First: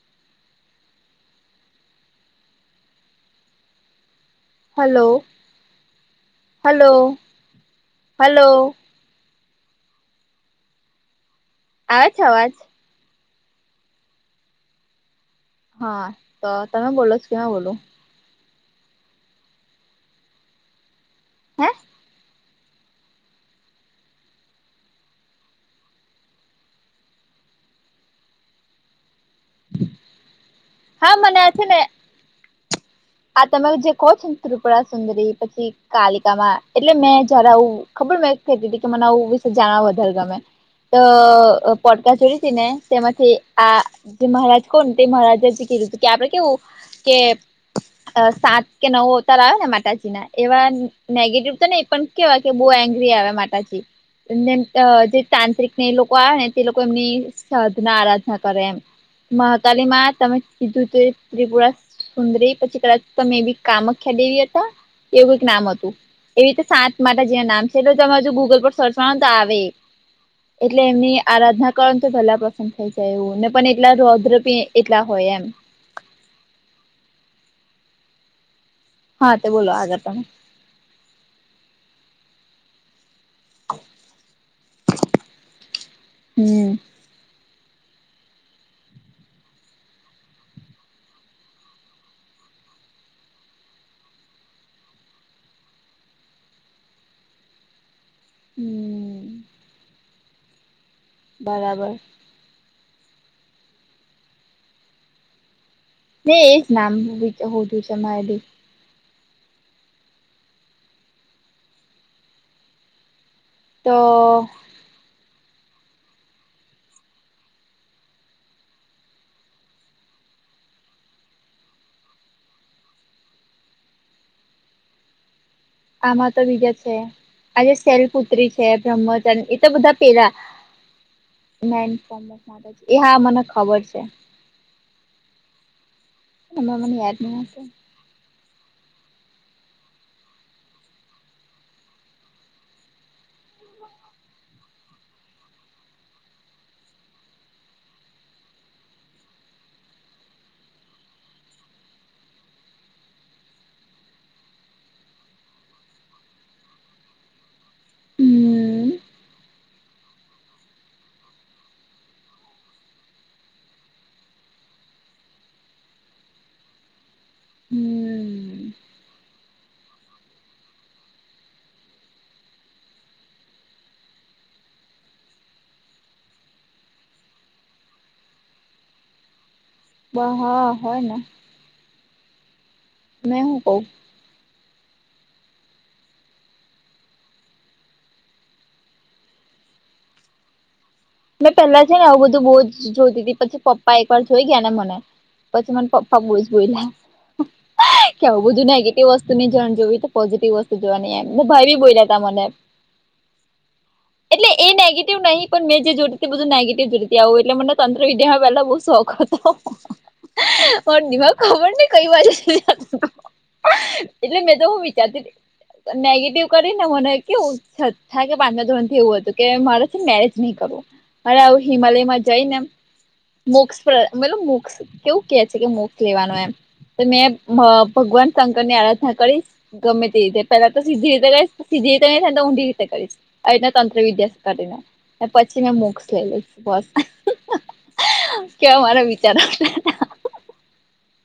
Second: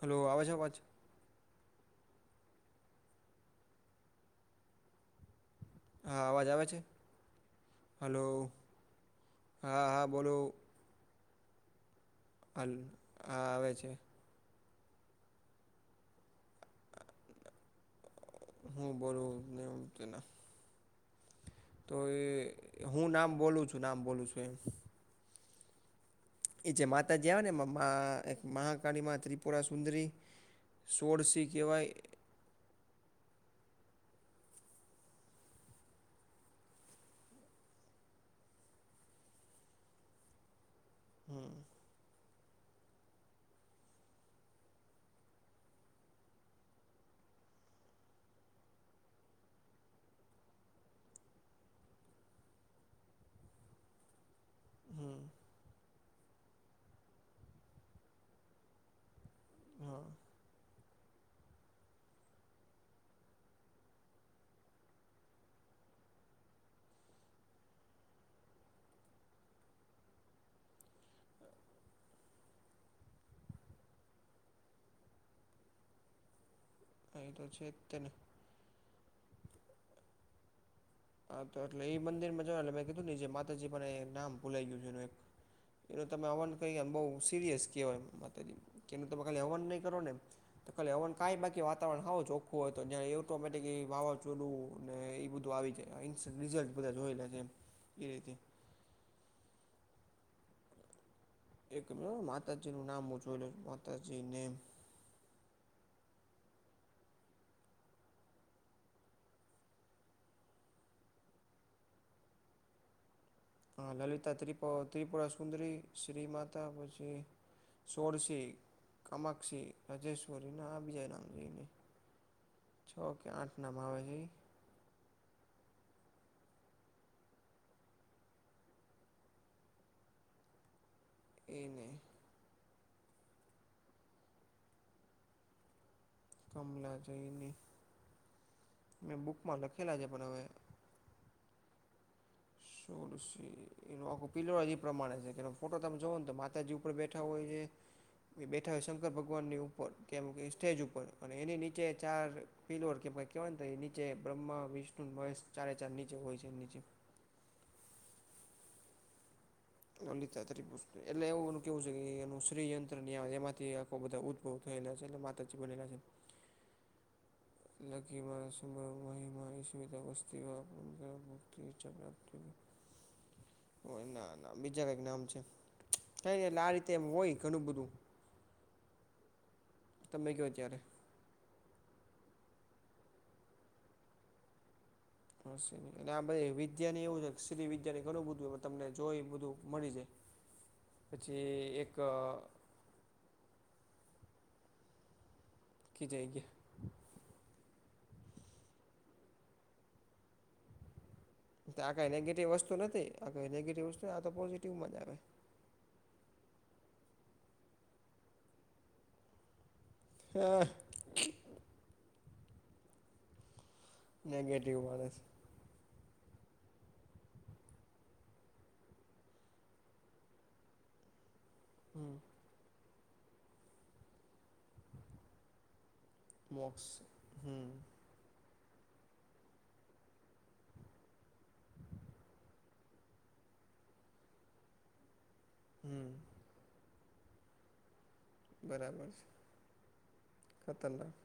હાલો આવજ અવાજ હાલો હા અવાજ આવે છે, હલો હા હા બોલો આવે છે, અવાજ હાલ હા આવે છે. હ તો તમે બોલો કે મે બોલું? હું બોલુ નેમતી ના હે? તો એ હું નામ બોલું છું નામ બોલું છું એમ એ જે માતાજી આવે ને એમાં માં મહાકાળીમાં ત્રિપુરા સુંદરી હા મને સોળસી આ છે ને કહેવાય આા તમે જે કહો છો ને ત્રિપુરા સુંદરી પછી કાલિકામાં એટલે મેં જય્યારે આવું ખબર મે તી હતી કે મને આવું વિશે જાણવા વધારે ગમે હમ દ પોટકા જોરી હતી ને તેમાંથી આ જે મહારાજ કોણ તે મહારાજ એ કી કે આપડે કેવું કે સાત કે નવ અવતાર આવ્યો ને માતાજીના એવા નેગેટિવ તો નહી પણ કેવા કે બહુ એંગ્રી આવે માતાજી ને અ હમ જે તાંત્રિક ને એ લોકો આવે ને તે લોકો એમની શધ ના આરાધના કરે એમ મહાકાલી માં હા તમે સીધું તો ત્રિપુરા સુંદરી પછી કદાચ મે બી કામખ્યા દેવી હતા? એવું કઈક નામ હતું એવી રીતે સાત માતાજીના નામ છે એટલે તમે જો ગૂગલ પર સર્ચ મારો ને તો આવે એટલે એમની આરાધના કર તો પહેલા પસંદ થઈ જાય એવું ને પણ એટલા રૌદ્ર પણ એટલા હોય એમ. અહીં તો છે તેને. હા તે બોલો આગળ તમે. હા તો એટલે ઈ મંદિર માં જો એટલે મેં કીધું ને જે માતા હજી પણ નામ ભુલાઈ ગયું છે એનું એક એનું તમે હવન હમ કહીમ બહું સિરિયસ કહેવાય એમ. માતા કેને તેનું કાલે હવન નહીં કરો ને તો કાલે હવન કાઈ બાકી વાતાવરણ હાવ ચોખ્ખું હોય તો જ ઓટોમેટિક વાવાઝોડુ ને એ બધું આવી જાય. ઇન રિઝલ્ટ બધા જોયેલા છે એમ એ રીતે હમ્મ. એક બરાબર મે માતાજી નું નામ મુ જોય લઉ માતાજી નેમ ને એજ નામ વિચાર હોઉ છે મારે બી તો હા લલિતા ત્રિપુ ત્રિપુરા સુંદરી શ્રી માતા પછી સોળશિ કમાક્ષી રાજેશ્વરીના આ બીજા નામ જોઈએને છ કે આઠ નામ આવે છે ઈ આમાં તો બીજે છે. આજે શેલ પુત્રી છે બ્રહ્મચંદ એ તો બધા પેલા એને માટે એ હા મને ખબર છે. હમણાં મને કમલા યાદ જઈ નહી ને આવતું મેં બુકમાં લખેલા છે પણ હવે સોલશી એનો આખું પીલઓ જ એ પ્રમાણે છે કે ફોટો તમે જોઓ ને તો માતાજી ઉપર બેઠા હોય છે. એ બેઠા હો શંકર ભગવાનની ઉપર કેમ કે સ્ટેજ ઉપર અને એની નીચે ચાર ફીલ ઓવર કે કેહેવાય ને એ નીચે બ્રહ્મા વિષ્ણુ મહેશ ચારે ચાર નીચે હોય છે નીચે. હમ લલિતાતરી એટલે એવું કેવું છે કે એનું શ્રીયંત્ર એમાંથી આખો બધા ઉત્પન્ન બહુ ખયેલા છે એટલે માતાજી બનેલા છે લગી મા હમ શું માં વહી માશ્મિતા વસ્તી હો ભક્ત ચકા પ્રાપ્તિય હોય ના ના બીજા કઈક નામ છે. કઈ એટલે આ રીતે એમ હોય ઘણું બધું બ તમે કયો હા ત્યારે હોયને મેં હું કહું હશે ને આ બધે વિદ્યા ની એવું છે સ્ત્રી વિદ્યા ની ઘણું બધું તમને જોય બધું મળી જાય. પછી મેં પેલા એક છે ને આવું બધું બહુ જ જોતી હતી પછી પપ્પા એક વાર જોઈ ગયા ને મને પછી મને પપ્પા ખીજાઈ બઉ જ બોલ્યા. કેવું આ બધું નેગેટિવ વસ્તુની જાણ જોવી તો પોઝિટિવ વસ્તુ જોવાની એમ ભાઈ બી ગયા આ કઈ બોયતા મને નેગેટિવ વસ્તુ નથી આ કઈ નેગેટિવ વસ્તુ આ તો એટલે એ પોઝિટિવમાં જ આવે નેગેટિવ નહી પણ મેં જે જોતી હતી બધું નેગેટિવ જોડતી આવું એટલે મને તંત્ર વિદ્યા પહેલા બહુ શોખ હતો. હા [inaudible] પણ નિભ ખબર ને કઈ બાજુ. [inaudible] એટલે મેં તો નેગેટિવ હું માણસ વિચારતી. [inaudible] નેગેટિવ કરીને મને કેવું થ કે પાંચમા ધોરણથી એવું હતું કે મારે છે મેરેજ નહીં કરવું. [inaudible] અરે આવું હમ હિમાલયમાં જઈનેમ મોક્ષ. [inaudible] મતલબ મોક્ષ કેવું કે છે કે મોક્ષ લેવાનું એમ મોક્ષ તો મેં હમ ભગવાન. [unintelligible] [inaudible] શંકર ની આરાધના કરીશ ગમે તે રીતે પેલા તો સીધી રીતે કરીશ સીધી રીતે નહી ને તો ઊંડી રીતે કરીશ. [inaudible] એના તંત્ર વિદ્યા કરીને પછી મેં મુૂક. [inaudible] [unintelligible] હમ કેવા મારા બરાબર વિચારો છે ખતરનાક. [unintelligible] [unintelligible]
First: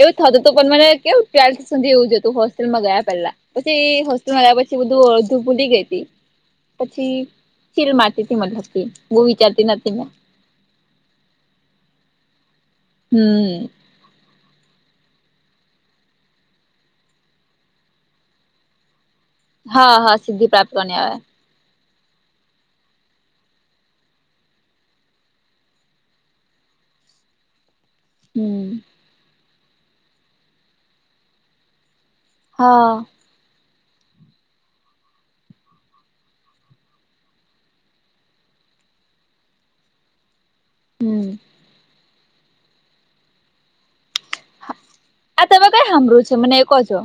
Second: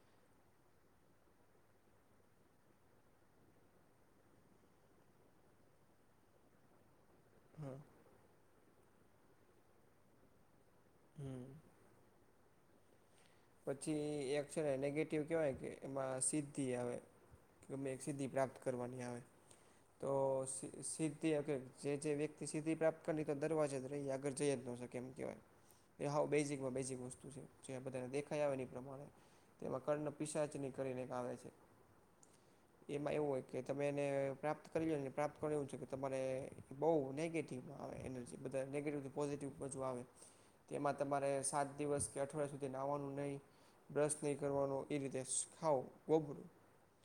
એવું થતું હતું પણ મને કેવું ટ્વેલ્થ સુધી એવુંજ હતું હોસ્ટેલમાં ગયા પેલા. [inaudible] [unintelligible] પછી હોસ્લ આવ્યા પછી બધું અધું બૂલી ગય હતી પછી. [inaudible] [unintelligible] હા ચીલ મારતી ત મલકી બહ વિચારતી નથી મે. [inaudible] [unintelligible] હમ. [inaudible] [unintelligible] હમ. [inaudible] [unintelligible] પછી એક છે ને નેગેટિવ કહેવાય કે એમાં સીધિ આવે. [inaudible] [unintelligible] કે એક સિદ્ધિ પ્રાપ્ત કરવાની આવે હા તો હા સિદ્ધિ પ્રાપ્ત કોને આવે સિદ્ધિ. [inaudible] [unintelligible] [inaudible] જે વ્યક્તિ સીધિ પ્રાપ્ત તો દરવાજે રહીએ આગળ જઈ જ ન શકે એમ કહેવાય. એ હ બેઝિકમાં બેઝિક વસ્તુ છે જે બધાને દે. ખયાવાની હમ પ્રમાણે તેમાં કર્ણ પિસાચની કરીને આવે છે. હા એમાં એવું હોય. કે તમે એને પ્રાપ્ત કરી લો ને પ્રાપ્ત કર એવું છે કે તમારે બહુ નેગેટિવ આવે એ. જે બધા નેગેટિવ થી પોઝિટિવ બજુ આવે. હ. તેમાં તમારે સાત દિવસ કે અઠવાડિયા સુધી નાહવાનું નહીં બ્રશ નહીં કરવાનું. એરિટેજ આ તમે ખાવ કઈ સાંભળ્યું છે ગોભરું. મને એ કહો છો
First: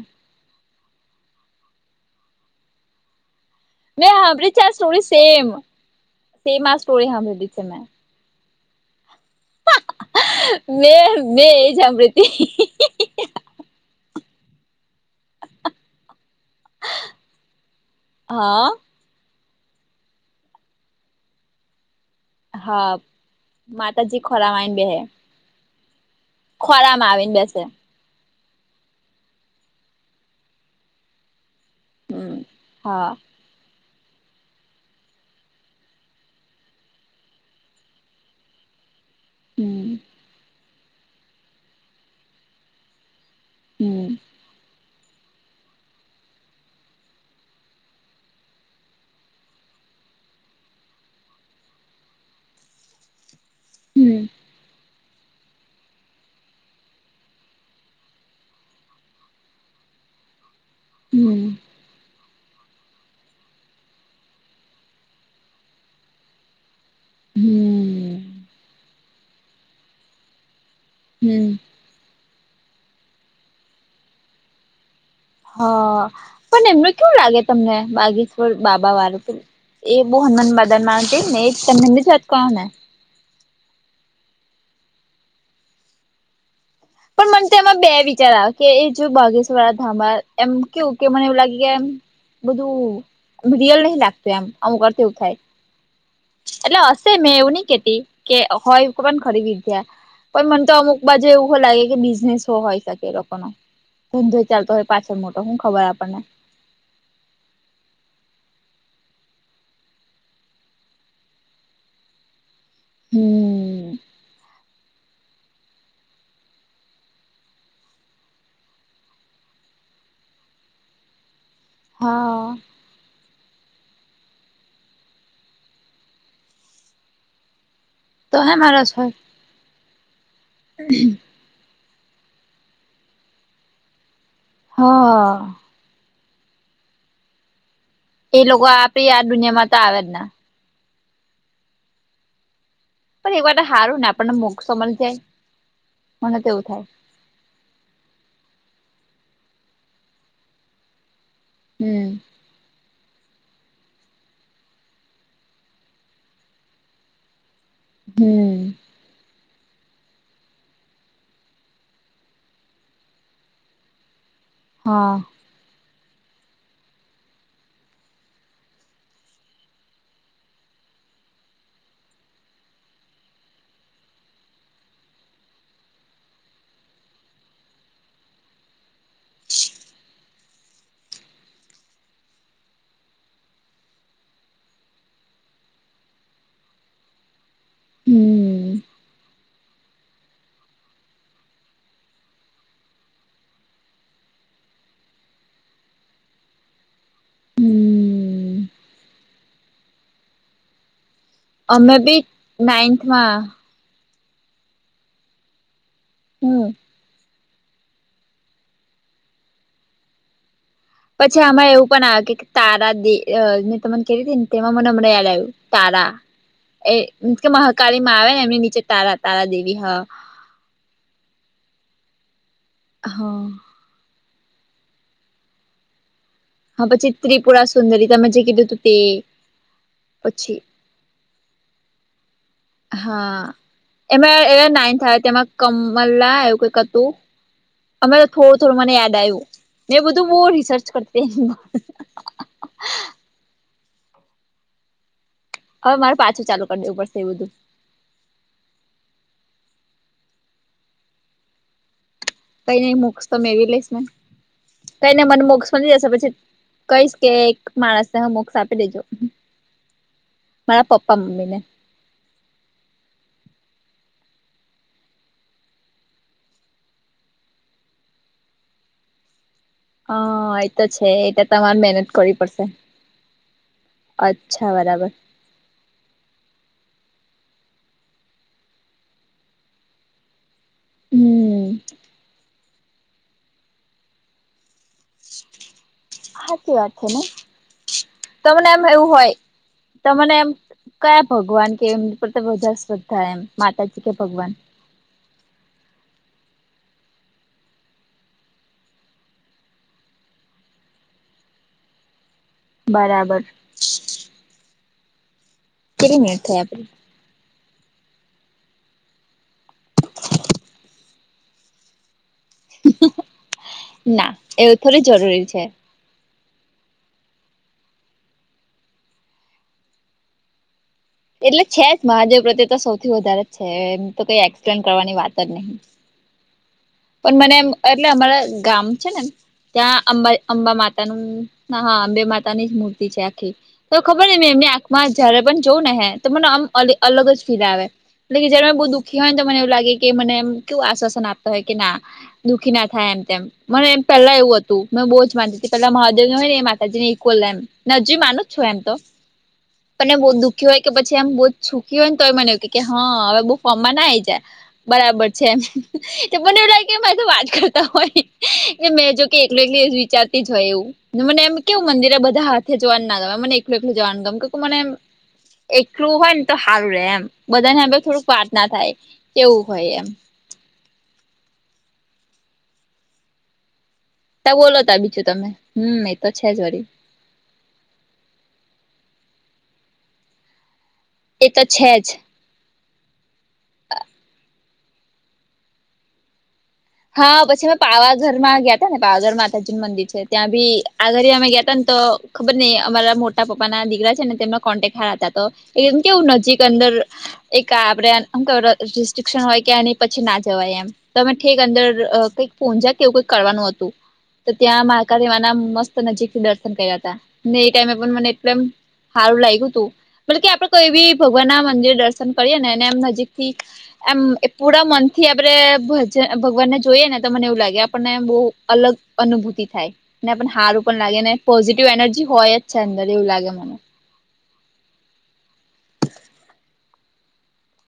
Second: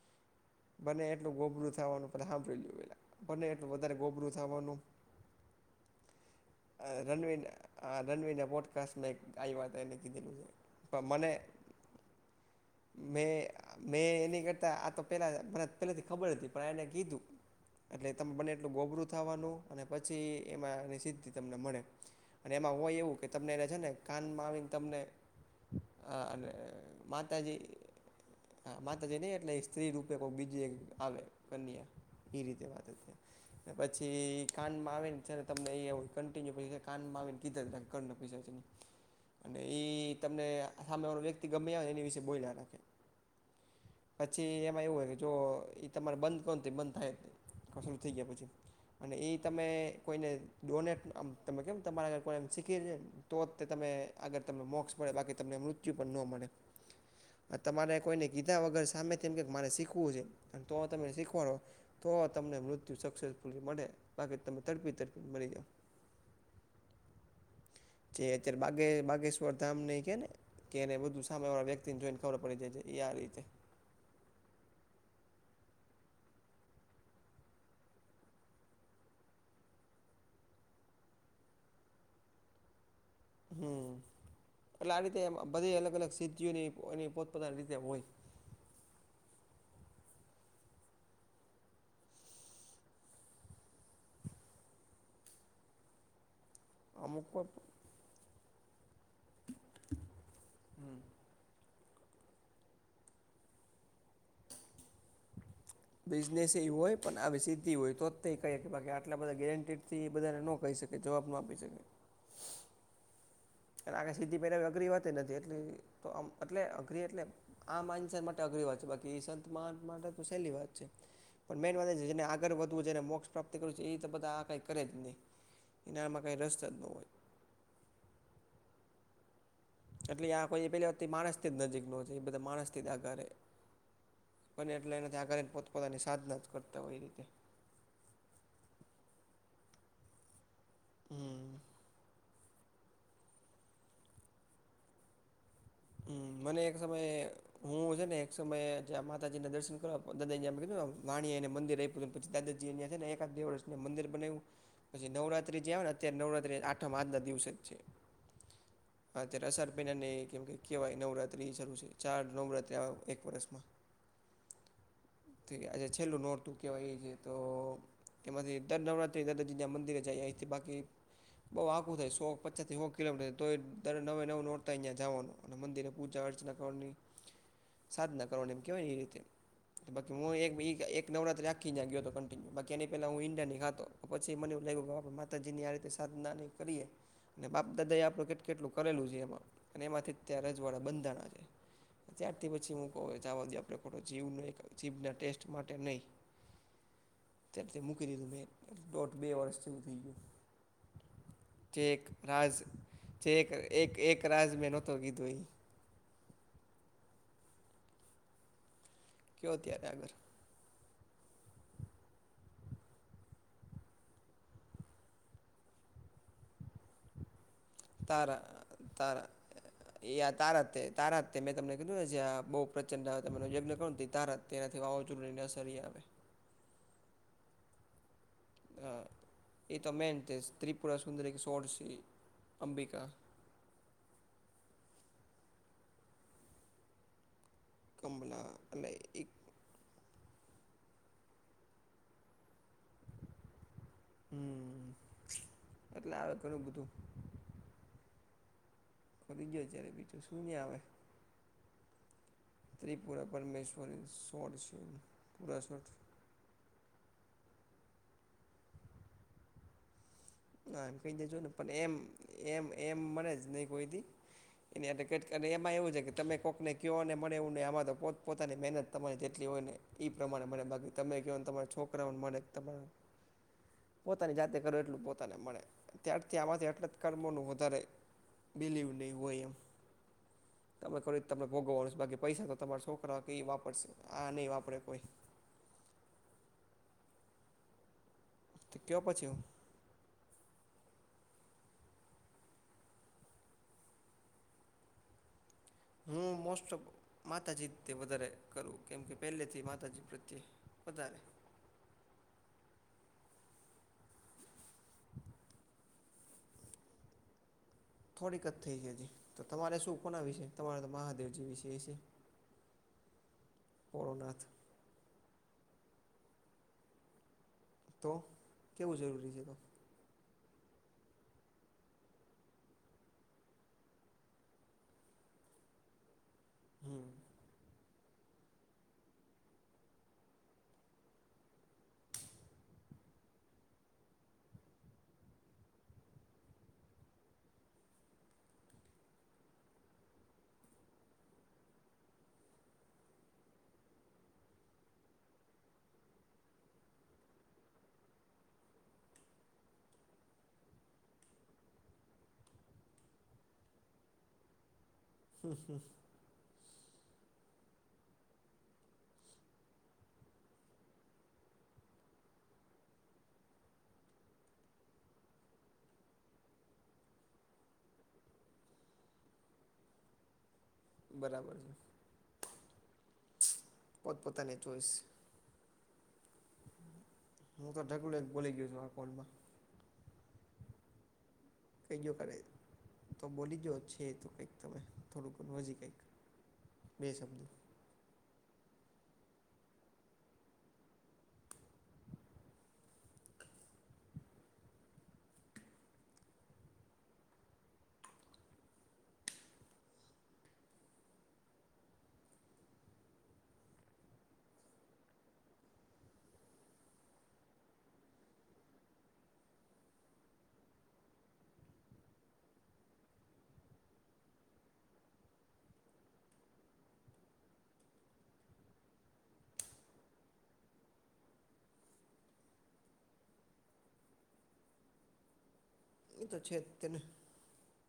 બને એટલું ગોબરું થવાનું પે સાંભળી લેું પેલા. બને એટલું વધારે મેં ગોબરું સાંભળી છે આ થવાનું સ્ટોરી સેમ સેમ આ સ્ટોરી રણવીન. સાંભળેલી છે મેં રણવીને બોડકાસ્ટ ને આ્યાત એને કીધેલું છે. પણ મેં મને મેં એ જ પ્રૃત [unintelligible] [inaudible] [inaudible] [unintelligible] [unintelligible] [inaudible] [inaudible] મેં મેં એની કરતાં આ તો પહેલાં મને પહેલાંથી ખબર હતી. પણ એણે કીધું એટલે તમે બને હા એટલું ગોબરું થવાનું. અને પછી એમાંની સિદ્ધિ તમને મળે. અને એમાં હોય હા એવું કે તમને એને છે ને માતાજી કાનમાં ખોરામાં આવીને તમને. બેસે અને ખોરામાં આવીને માતાજી. બેસે હા માતા જ નહી એટલે સ્ત્રી રૂપે કોક બીજી એક આવે કન્યા હમ એ રીતે વાત હા હતી. પછી કાનમાં આવે ને છે તમને કન્ટિન્યુ પ કાનમાં ને કીધા ત પૈ. [inaudible] [unintelligible] અને એ હમ તમને સામે વાળો વ્યક્તિ ગમ્યા હો એની વિશે બોલલા રાખે. હમ. પછી એમાં એવું હોય કે જો એ તમારે બંધ કોણ બંધ થાય શરૂ થઈ ગયા પછી. અને એ તમે કોઈને ડોનેટ આમ તમે કેમ તમારા આગર કોને શીખે છેને. તો જ તે તમે હમ આગર તમને મોક્ષ મળે બાકી તમને મૃત્યુ પણ ન મળે. તમારે કોઈને ગીધા વગર સામે તેમ એમ કે મારે શીખવું છે અને તો તને હમ શીખવાડો તો. તમને મૃત્યુ સક્સેસફુલી મળે બાકી તમે તડપી તડપી મળી જઓ. હમ. અત બાગેશ્વર ધામને કેને કેને બધું હમ સામે વાળા વ્યક્તિ. ત જોઈને ખબર પડી જાય છે એ આ રીતે. હ પણ એમને કેવું લાગે તમને બાગેશ્વર બાબા વાળું તો. એ બો હનુમાન બદર માંત ને એ તમે મંદી છેત કોણ ને. હ એટલે આ રીતે એમાં બધી અલગ અલગ સિદ્ધિઓની. એની પણ મને પોતપોતાની રીતે તેમાં બે હોય વિચાર આવે. કે એ જોય બાગેશ્વર ધમા એમ કે કે મને એવું લાગે કે એમ. બધું રિયલ નહ લાગતું એમ અમું કરવું થાય. એટલે હશે અમુક મેં એવું નઈ કેતી કે હોય. પણ ખરીદી ગયા પણ મને તો હમ અમુક બાજુ એવું લાગે કે બિઝનેસ, હોય શકે એ લોકો નો ધંધોય ચાલતો હોય પાછળ મોટો હું ખબર આપ બિઝનેસ એ હોય. પણ આવી સીદ્ધિ હોય તો જ તહીં કહીએ કે બાકી આટલા બધા ગેરેંટીડથી એ બધાને ન કહી શકે જવાબ ન આપી શકે. હમ અને આખે સીધી પહેલા અઘરી વાત નથી એટલી તોમ એટલે અઘરી એટલે- આ માનસર માટે અઘરી વાત છે બાકી સંત મા માટે તો સહેલી વાત છે. પણ મેન વાત એ છેને આગળ હા વધ તું જેને મોક્ષ પ્રાપ્ત કરું છું એ તો બધા આ કંઈ કરે જ નહીં એનારમાં કંઈ રસ જ ન હોય. તો હ મા રસ છે. એટલે આ કોઈ પેલી વ માણસથી જ નજીક ન છે એ બધા માણસથી જ આ ઘરે. અને એટલે એનાથી હા આગળને પોતપોતાની સાધના જ કરતા હોય એ રીતે. એ લોકો આપે આ દુનિયામાં તો આવે જ ના. હમ. પણ એ વાર હારું ને આપણને મોગ સમન થાય. હમ મને એક સમયે. હું હ છે ને એક સમયં માતાજીના દર્શન કરો દ કીધું. વાણી અને મંદિર આપ્યું હમ હત પછી દાદાજીયા છેને એકાદ દે વર્ષ ને મંદિર બનાવ્યું. પછી નવરાત્રી જે આવે ને અત્યારે નવરાત્રી આઠમ આજના દિવસ જ છે. હમ. હા તે રસારપીનની કેમ કે, કહેવાય નવરાત્રિ શરૂ છે ચાર નવરાત્રિ આવે એક વરસમાં. હા. આજે છેલ્લું નોટતું કહેવાય એ છે તો કે મા દર નરાત્રે દાદાજી મંદિરે જઈએ ઇથી બાકી બઉ આઘું થાય સો પચાસથી સો કિલોમીટર તો દર નવે નવું નોરતા અહીયા જવાનું. અને મંદિરે પૂજા અર્ચના કરવાની સાધના કરવાની એમ કહેવાય ને એ રીતે. બાકી હું એક એક નવરાત રાખીને ગયો હતો કન્ટિન્યુ બાકી એની પેલા હું ઇન્ડિયાની ખાતો. પછી મને એવું લાગ્યું કે બા માતાજીની આ રીતે સાધનાની કરીએ. અને બાપ દાદા એ હમ કેટલું કરેલું છે એમાં અને એમાંથી ત્યાં રજવાડા બંધાણા છે. ત્યારથી પછી મું કહું છ જ આ બાજી આપણે ખોટો જીવ ન એક જીભના ટેસ્ટ માટે નહીં. ત્યારે તે મૂકી દીધું હમ મેં દોઢ બે વર્ષથી હું થઈ ગયું. ચે અમે એક બી રાઝ નાઈન્થમાં ચેક એક એક રાઝ મે નોતો કીદોઈ- હમ. કયો ત્યારે આગર. પછી આમા એવું પણ આવ્યું કે તારા દેને તને કે હતી ને તેમાં મને અમને યાદ આવ્યું. તારા એ કે મહાકાળી માં આવે તારા ને એમની નીચે તારા તારા દેવી હ એ આ તારા તારા તે મેં તમને કીધું છે બહુ પ્રચંડ તમ હા યજ્ઞ કોણ તારા તેનાથી વાવાઝો ન ન સરી આવે. હા પછી ત્રિપુરા સુંદરી તમે જે કીધું તું તે પછી, પૂરા સુંદર એક શોટ છે. હા એમાં એ નાઇન્થ આવે તમાં કમલા આવું કઈક હતું. અમે તો કમલા થોડું થોડું એટલે મને યાદ એક આવ્યું. મે બધું બ રિસર્ચ કરતી. હમ. હવે એટલે મારે આવે પાછું ઘણું ચાલુ કર બધું દેવું પડશે એવ બધું. ફરી ગયો જય્યારે બીજું શું ્યાં આવે. કઈ ન ત્રિપુરા મોક્ષ તો મેવી લઈશ ને પરમેશ્વરી સોળસી કઈને મને પુરા મોક્ષ મ સોળ જશે પછી. કહીશ કે એક માણસને હ મોક્ષ આપી દેજો. ના મારા એમ કહી પપ્પા દેજુ ને મમ્મી પણ એમ એમ એમ મળે જ નહી કોઈથીી. એની એટલે કે અને એમાં એવું છે કે તમે કોઈકને કહોને મળે એવું હીં આમાં તો પોતપોતાની મહેનત તમારી જેટલી હોય ને. ઈ પ્રમાણે હા મને એ તો બાકી છે તમે એટલે કને તમારા તમારે મહેનત છોકરાઓને કરવી મને પડશે તમારા પોતાની જાતે અચ્છા કરો એટલું બરાબર પોતાને મળે ત્યારથી આમાંથી એટલા જ કર્મોનું વધારે બિલી ઉડે ગો એમ. તમે ખરી તમને હમ ભોગવવાનું છે બાકી પૈસા તો તમારા છોકરા કે એ વાપરશે આ નહીં વાપરે કોઈ સાચી વાત છે ને તમને તો એમ કયો એવું પછી હોય. તને એમ કયા ભગવાન કે એમની પર બધા શ્રદ્ધા એમ માતાજી કે ભગવાન. હમ મોસ્ટફ માતાજી તે વધારે કરવું કેમ કે પહેલેથી માતાજી પ્રત્યે વધારે બરાબર કેટલી મિનિટ થાય આપે. થોડીક જ થઈ છે હજી તો તમારે શું કોના વિશે તમારા મહાદેવજી વિશે છે. ના ભોળોનાથ એવું થોડું જરૂરી છે. તો કેવું જરૂરી છે તો એટલે છે જ મહાદેવ પ્રત્યે તો સૌથી વધારે જ છે એમ તો કઈ એક્સપ્લેન કરવાની વાત જ નહીં. હમ પણ મને એમ એટલે અમારા ગામ છે ને એમ ત્યાં અંબા અંબા માતા નું હા અંબે માતા ની જ મૂર્તિ છે આખી તો ખબર મે એમની આંખમાં જયારે પણ જોઉં ને હે તો મને આમ અલગ જ ફીલ આવે. લ જયારે મ બહુ દુઃખી હો ને મનેવું લાગે કે મને એ કેવ આશ્વાસન આપ હો કે ના દુઃખી ના થાય એમ તેમ. મને એમ પેલા એવું હતુંં બહુ જ માનતી હતી પેલા મહાેવને હોય ને એ માતાજી ને ક્વલ એમ. નજી માનું છો એમ તો. મને બુ દુઃખી હોય કે પછી એમ બહુ સુખી હોય ને તો એ મને એવું કે હા હવે બહુ ફોર્મમાં ના આઈ જાય. બરાબર છે એમ. મને એવું લાગે મા તો વાત કરતા હોય મેં જો કે એકલી એકલી વિચારતી જ હોય એવું. મને એમ કેવું મંદિર એ બધા હાથે જોવાનું ના ગમે મને એકલું એકલું જવાનું ગ કે મનેમ એકલું હોય ને તો સારું રહેે એમ બધાને હ થોડુંક વાત ના થાય કેવું હોય એમ. બરાબર છે પોતપોતાની બોલો ચોઈસ ત બીજું તમે હમ એ તો છે જ વરી હું તો ડક્યુલે બોલી ગયો છું આ કોઉન્ટમાં એ તો છે કઈ જ જો કરે તો બોલી દો છે એ તો કંઈક તમે થોડુંક હજી કંઈક બે હા શબ્દો પછી. પાવાગર માં ગયાતા ને પાવાગર માતાજી નું મંદિર છે ત્યાં ભી આ ઘરે અમે ગયાતા ને તો ખબર નને અમારા મોટા પપ્પા ના દીકરા છે ને તેમના કોન્ટેક હાર હતા તો એકમ કેવું નજીક અંદર એક આપડેમ રિસ્ટ્રિક્શન હોય કે એ પછી ના જવાય એમ તમે. કક અંદર કંઈક પજ્યા કે એવું કઈક કરવાનું હતું. તો ત્યાં માકા દેવા ના મસ્ત નજીક થી દર્શન કર્યા હતા ને એ ટાઈમે પણ મને એલે સારું લાગ્યું હતું બ કે આપડે કોઈ બી ભગવાન ના મંદિર દર્શન કરીએે ને એનેમ નજીક થી આ એ પુડા મનથી. ભગવાન ને જોઈએ ને તો મને એવું લાગે આપણને બહુ અલગ અનુભૂતિ થાય. ને પણ સારું પણ લાગે ને પોઝિટિવ એનર્જી હોય જ છે અંદર એવું લાગે મને. એ તો છે તેને.